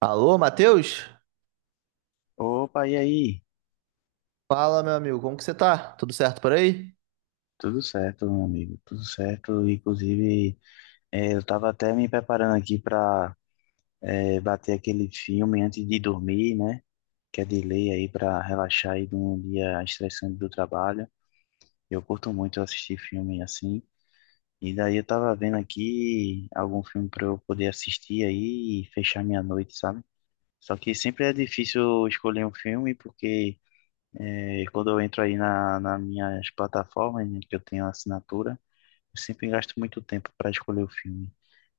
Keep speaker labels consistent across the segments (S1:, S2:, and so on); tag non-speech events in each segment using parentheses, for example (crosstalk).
S1: Alô, Matheus?
S2: Opa, e aí?
S1: Fala, meu amigo, como que você tá? Tudo certo por aí?
S2: Tudo certo, meu amigo, tudo certo. Inclusive, eu estava até me preparando aqui para bater aquele filme antes de dormir, né? Que é de lei aí para relaxar aí de um dia estressante do trabalho. Eu curto muito assistir filme assim. E daí eu tava vendo aqui algum filme para eu poder assistir aí e fechar minha noite, sabe? Só que sempre é difícil escolher um filme porque quando eu entro aí nas minhas plataformas, né, que eu tenho assinatura. Eu sempre gasto muito tempo para escolher o filme.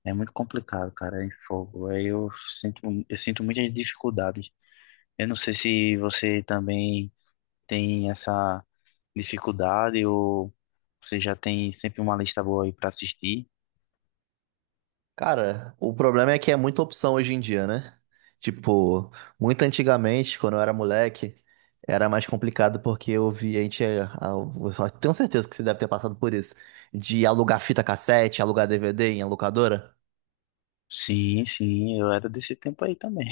S2: É muito complicado, cara, em fogo. Eu sinto muitas dificuldades. Eu não sei se você também tem essa dificuldade ou você já tem sempre uma lista boa aí para assistir.
S1: Cara, o problema é que é muita opção hoje em dia, né? Tipo, muito antigamente, quando eu era moleque, era mais complicado porque eu via a gente, eu só tenho certeza que você deve ter passado por isso, de alugar fita cassete, alugar DVD em locadora.
S2: Sim, sim, eu era desse tempo aí também.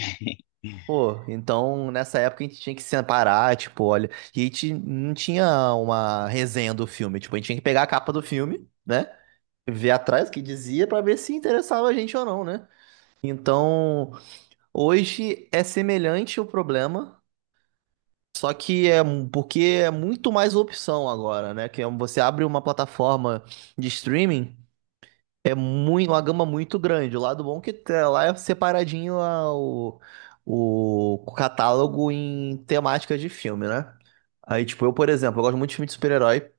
S1: Pô, então nessa época a gente tinha que separar, tipo, olha, e a gente não tinha uma resenha do filme, tipo, a gente tinha que pegar a capa do filme, né? Ver atrás o que dizia para ver se interessava a gente ou não, né? Então, hoje é semelhante o problema, só que é mu- porque é muito mais opção agora, né? Você abre uma plataforma de streaming, é muito, uma gama muito grande. O lado bom é que tá lá é separadinho o catálogo em temática de filme, né? Aí, tipo, eu, por exemplo, eu gosto muito de filme de super-herói.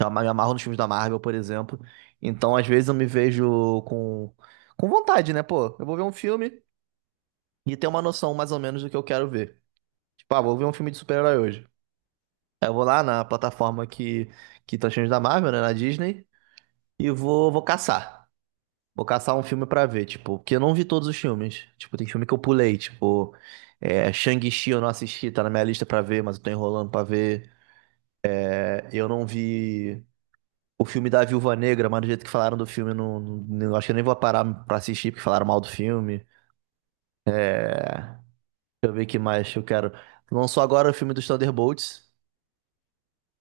S1: Me amarro nos filmes da Marvel, por exemplo. Então, às vezes, eu me vejo com vontade, né? Pô, eu vou ver um filme e ter uma noção mais ou menos do que eu quero ver. Tipo, ah, vou ver um filme de super-herói hoje. Aí eu vou lá na plataforma que tá os filmes da Marvel, né? Na Disney, e vou caçar. Vou caçar um filme pra ver, tipo, porque eu não vi todos os filmes. Tipo, tem filme que eu pulei, tipo, é, Shang-Chi eu não assisti, tá na minha lista pra ver, mas eu tô enrolando pra ver. É, eu não vi o filme da Viúva Negra, mas do jeito que falaram do filme, acho que eu nem vou parar pra assistir, porque falaram mal do filme. Deixa eu ver o que mais que eu quero. Lançou agora o filme dos Thunderbolts,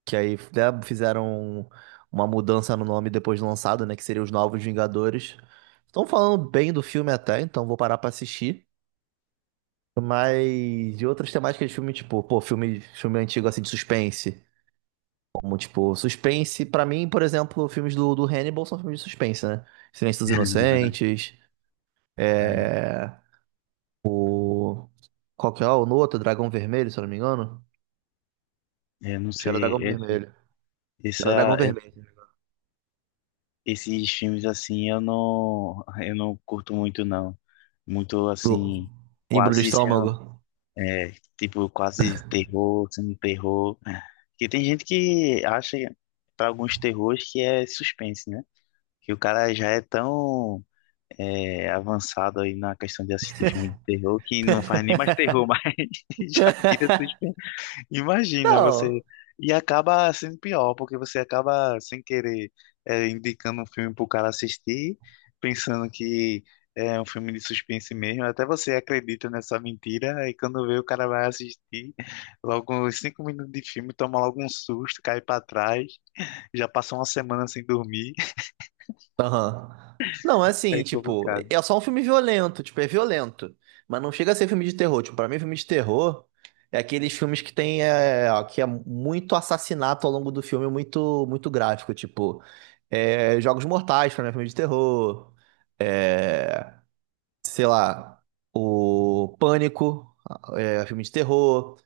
S1: que aí né, fizeram uma mudança no nome depois de lançado, né? Que seria os Novos Vingadores. Estão falando bem do filme até, então vou parar pra assistir. Mas de outras temáticas de filme, tipo, pô, filme antigo assim de suspense. Como, tipo, suspense, pra mim, por exemplo, filmes do Hannibal são filmes de suspense, né? Silêncio dos Inocentes.
S2: Aí,
S1: É... Qual que é lá? O outro Dragão Vermelho, se eu não me engano.
S2: eu não
S1: Acho que era
S2: sei,
S1: Dragão Vermelho. Era Dragão
S2: essa,
S1: Vermelho.
S2: esses filmes assim eu não curto muito não. Muito
S1: Do...
S2: assim,
S1: Embrulho de
S2: quase sendo
S1: estômago.
S2: tipo, quase terror, semi-terror. Que tem gente que acha, para alguns terrores, que é suspense, né? Que o cara já é tão avançado aí na questão de assistir filme de terror que não faz nem mais terror, (laughs) mas já vira
S1: (laughs)
S2: suspense. Imagina
S1: Não.
S2: você. E acaba sendo pior, porque você acaba sem querer indicando um filme para o cara assistir, pensando que é um filme de suspense mesmo. Até você acredita nessa mentira, e quando vê o cara vai assistir, logo uns cinco minutos de filme, toma logo um susto, cai para trás, já passa uma semana sem dormir. (laughs)
S1: Aham. Não, é assim,
S2: É
S1: tipo,
S2: complicado.
S1: é só um filme violento, tipo, é violento. Mas não chega a ser filme de terror. Tipo, pra mim, filme de terror é aqueles filmes que tem, é, que é muito assassinato ao longo do filme, muito, muito gráfico. Tipo, é, Jogos Mortais, pra mim, é filme de terror. É, sei lá, o Pânico, é, filme de terror.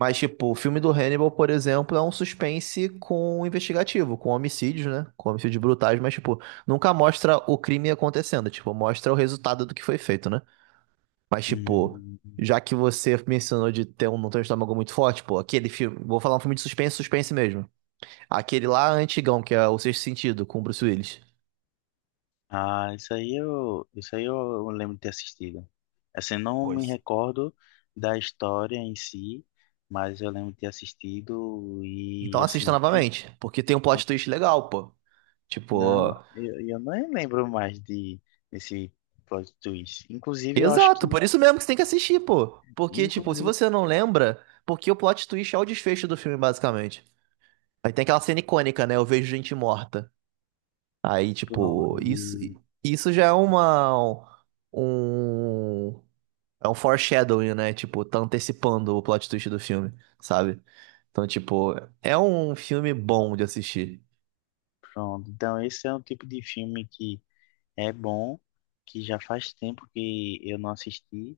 S1: Mas, tipo, o filme do Hannibal, por exemplo, é um suspense com investigativo, com homicídios, né? Com homicídios brutais, mas, tipo, nunca mostra o crime acontecendo, tipo, mostra o resultado do que foi feito, né? Mas, tipo,
S2: Hum.
S1: já que você mencionou de ter um, não ter um estômago muito forte, pô, aquele filme, vou falar um filme de suspense, suspense mesmo. Aquele lá antigão, que é O Sexto Sentido, com o Bruce Willis.
S2: Ah, isso aí eu lembro de ter assistido. Assim, eu não me
S1: Pois.
S2: recordo da história em si, mas eu lembro de ter assistido
S1: Então
S2: e
S1: assista
S2: assim, que-
S1: novamente, porque tem um plot twist legal, pô.
S2: não,
S1: Tipo,
S2: eu nem lembro mais de desse plot twist. Inclusive, eu acho
S1: exato,
S2: que,
S1: por isso mesmo que você tem que assistir, pô. Porque, tipo, se
S2: inclusive,
S1: você não lembra, porque o plot twist é o desfecho do filme, basicamente. Aí tem aquela cena icônica, né? Eu vejo gente morta. Aí,
S2: pronto,
S1: tipo, isso,
S2: e-
S1: isso já é um, é um foreshadowing, né? Tipo, tá antecipando o plot twist do filme, sabe? Então, tipo, é um filme bom de assistir.
S2: pronto. Então, esse é um tipo de filme que é bom, que já faz tempo que eu não assisti.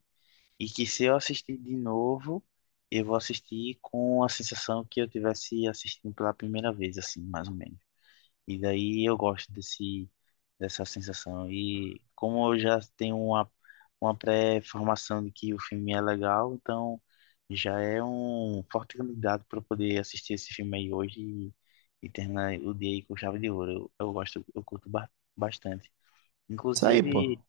S2: E que se eu assistir de novo, eu vou assistir com a sensação que eu tivesse assistindo pela primeira vez, assim, mais ou menos. E daí eu gosto dessa sensação. E como eu já tenho uma pré-formação de que o filme é legal, então já é um forte candidato para eu poder assistir esse filme aí hoje e terminar o dia aí com chave de ouro. Eu gosto, bastante.
S1: Isso aí, pô.
S2: Inclusive.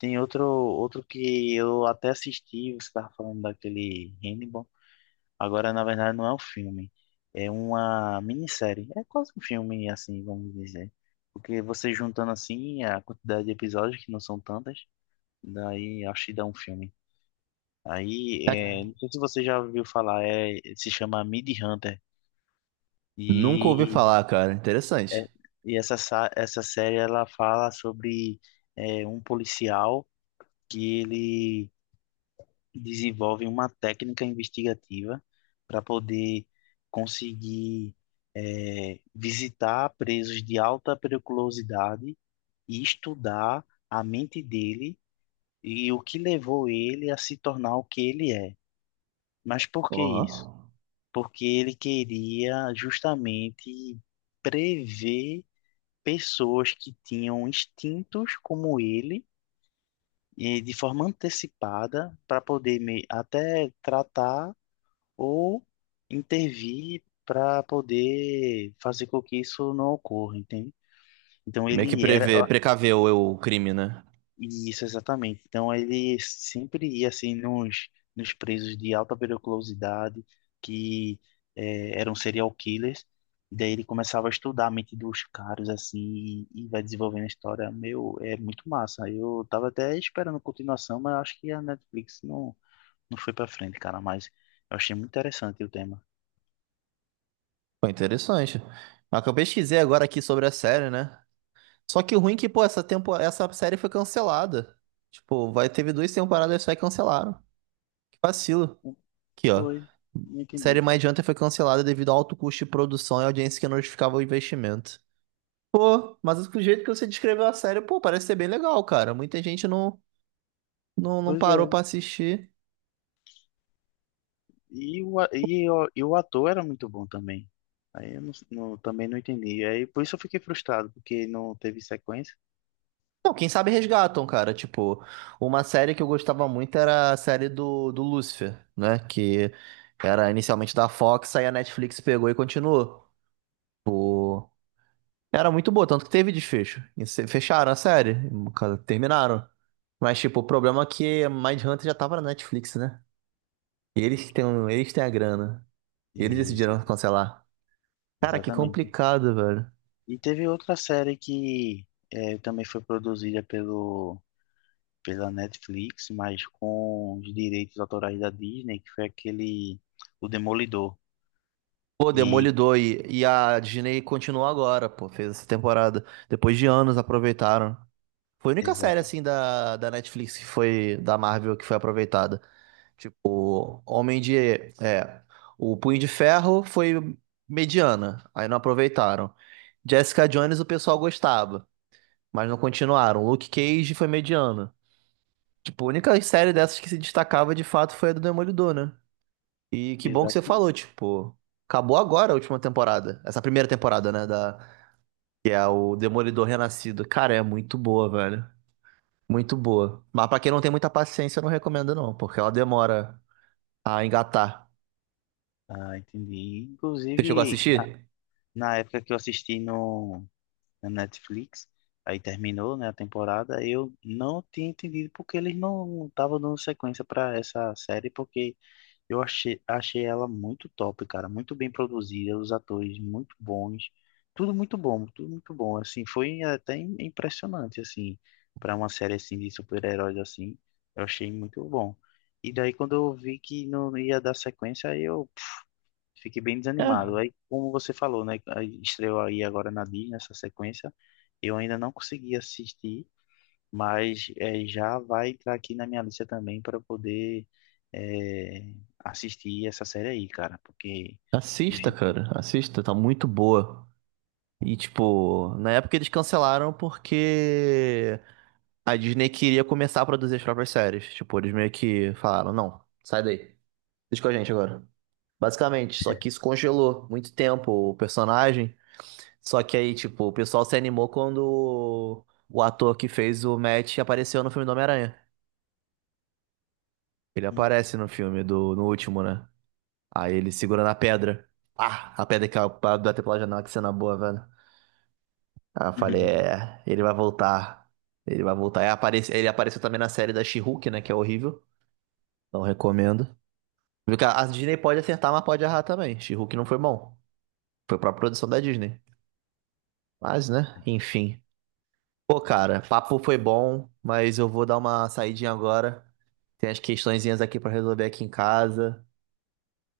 S2: Tem outro que eu até assisti, você estava falando daquele Hannibal. Agora, na verdade, não é um filme, é uma minissérie. É quase um filme, assim, vamos dizer. Porque você juntando assim a quantidade de episódios, que não são tantas, daí acho que dá um filme. Aí,
S1: É-
S2: não sei se você já ouviu falar, se chama Mid Hunter.
S1: Nunca ouvi
S2: E,
S1: falar, cara. Interessante.
S2: é, e essa série ela fala sobre um policial que ele desenvolvem uma técnica investigativa para poder conseguir visitar presos de alta periculosidade e estudar a mente dele e o que levou ele a se tornar o que ele é. Mas por
S1: Ó.
S2: que isso? Porque ele queria justamente prever pessoas que tinham instintos como ele, e de forma antecipada, para poder até tratar ou intervir para poder fazer com que isso não ocorra, entende? Então
S1: Meio que
S2: ele era
S1: prever, precaver o crime, né?
S2: isso exatamente. Então ele sempre ia assim nos presos de alta periculosidade que eram serial killers. E daí ele começava a estudar a mente dos caras assim e vai desenvolvendo a história. Meu, é muito massa. Eu tava até esperando continuação, mas acho que a Netflix não foi para frente, cara, mas eu achei muito interessante o tema.
S1: Foi interessante. Mas que eu pesquisei agora aqui sobre a série, né? Só que o ruim é que, pô, essa série foi cancelada. Tipo, vai... teve duas temporadas só e cancelaram. Que vacilo. Aqui, ó.
S2: Pois, não
S1: Série
S2: entendi.
S1: mais Hunter foi cancelada devido ao alto custo de produção e audiência que não justificava o investimento. Pô, mas do jeito que você descreveu a série, pô, parece ser bem legal, cara. Muita gente não
S2: Pois
S1: parou
S2: é.
S1: pra assistir.
S2: E o, a- e o ator era muito bom também. Aí eu não, não- também não entendi. Aí por isso eu fiquei frustrado, porque não teve sequência.
S1: Não, quem sabe resgatam, cara. Tipo, uma série que eu gostava muito era a série do Lúcifer, né? Que era inicialmente da Fox, aí a Netflix pegou e continuou. Tipo, era muito boa, tanto que teve desfecho. E se- fecharam a série, cara, terminaram. Mas, tipo, o problema é que Mindhunter já tava na Netflix, né? E eles que têm, um- eles têm a grana. E eles
S2: Isso,
S1: decidiram cancelar. Cara, que
S2: exatamente.
S1: complicado, velho.
S2: E teve outra série que também foi produzida pela Netflix, mas com os direitos autorais da Disney, que foi aquele O Demolidor.
S1: Pô,
S2: E
S1: Demolidor e a Disney continuou agora, pô. Fez essa temporada. Depois de anos aproveitaram. Foi a única série,
S2: exata,
S1: assim, da Netflix que foi, da Marvel, que foi aproveitada. Tipo, Homem de... É, o Punho de Ferro foi mediana, aí não aproveitaram. Jessica Jones o pessoal gostava, mas não continuaram. Luke Cage foi mediano. Tipo, a única série dessas que se destacava, de fato, foi a do Demolidor, né? E que bom que você
S2: exatamente.
S1: falou, tipo... Acabou agora a última temporada. Essa primeira temporada, né? Que é o Demolidor Renascido. Cara, é muito boa, velho. Muito boa. Mas pra quem não tem muita paciência, eu não recomendo não, porque ela demora a engatar.
S2: Ah, entendi.
S1: Você chegou a
S2: Inclusive,
S1: assistir?
S2: na época que eu assisti no na Netflix. Aí terminou, né, a temporada. Eu não tinha entendido porque eles não estavam dando sequência para essa série, porque achei ela muito top, cara, muito bem produzida, os atores muito bons, tudo muito bom. Assim, foi até impressionante assim para uma série assim de super-heróis assim. Eu achei muito bom. E daí quando eu vi que não ia dar sequência, aí eu fiquei bem desanimado.
S1: É,
S2: Aí, como você falou, né? aí Estreou aí agora na Disney essa sequência. Eu ainda não consegui assistir, mas já vai entrar aqui na minha lista também para poder eh, assistir essa série aí, cara. Porque. Do
S1: assista,
S2: jeito-
S1: cara. Assista, tá muito boa. E, tipo, na época eles cancelaram porque a Disney queria começar a produzir as próprias séries. Tipo, eles meio que falaram, não, sai daí. Deixa com a gente agora. Basicamente, só que isso congelou muito tempo o personagem. Só que aí, tipo, o pessoal se animou quando o ator que fez o Matt apareceu no filme do Homem-Aranha. Ele
S2: Hum.
S1: aparece no filme do, no último, né? Aí ele segura na pedra. Ah, a pedra que bateu pela janela, que cena boa, velho. Aí eu falei,
S2: (laughs)
S1: é, ele vai voltar. Ele vai voltar. Aí aparece- ele apareceu também na série da She-Hulk, né? Que é horrível. Não recomendo. Porque a Disney pode acertar, mas pode errar também. She-Hulk não foi bom. Foi pra produção da Disney. Mas, né? Enfim. Pô, cara, papo foi bom, mas eu vou dar uma saidinha agora. Tem as questõezinhas aqui pra resolver aqui em casa.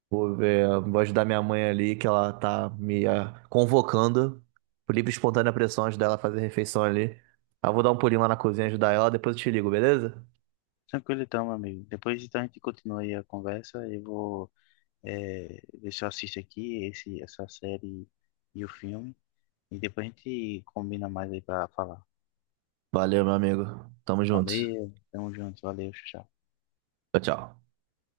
S1: Vou ver, vou ajudar minha mãe ali, que ela tá me convocando por livre e espontânea pressão, ajudar ela a fazer a refeição ali. Aí eu vou dar um pulinho lá na cozinha, ajudar ela, depois eu te ligo, beleza?
S2: Tranquilo então, meu amigo. Depois então a gente continua aí a conversa. Ver se eu assisto aqui essa série e o filme. E depois a gente combina mais aí para falar.
S1: Valeu, meu amigo. Tamo junto.
S2: Valeu, tamo junto, valeu, tchau.
S1: Tchau, tchau.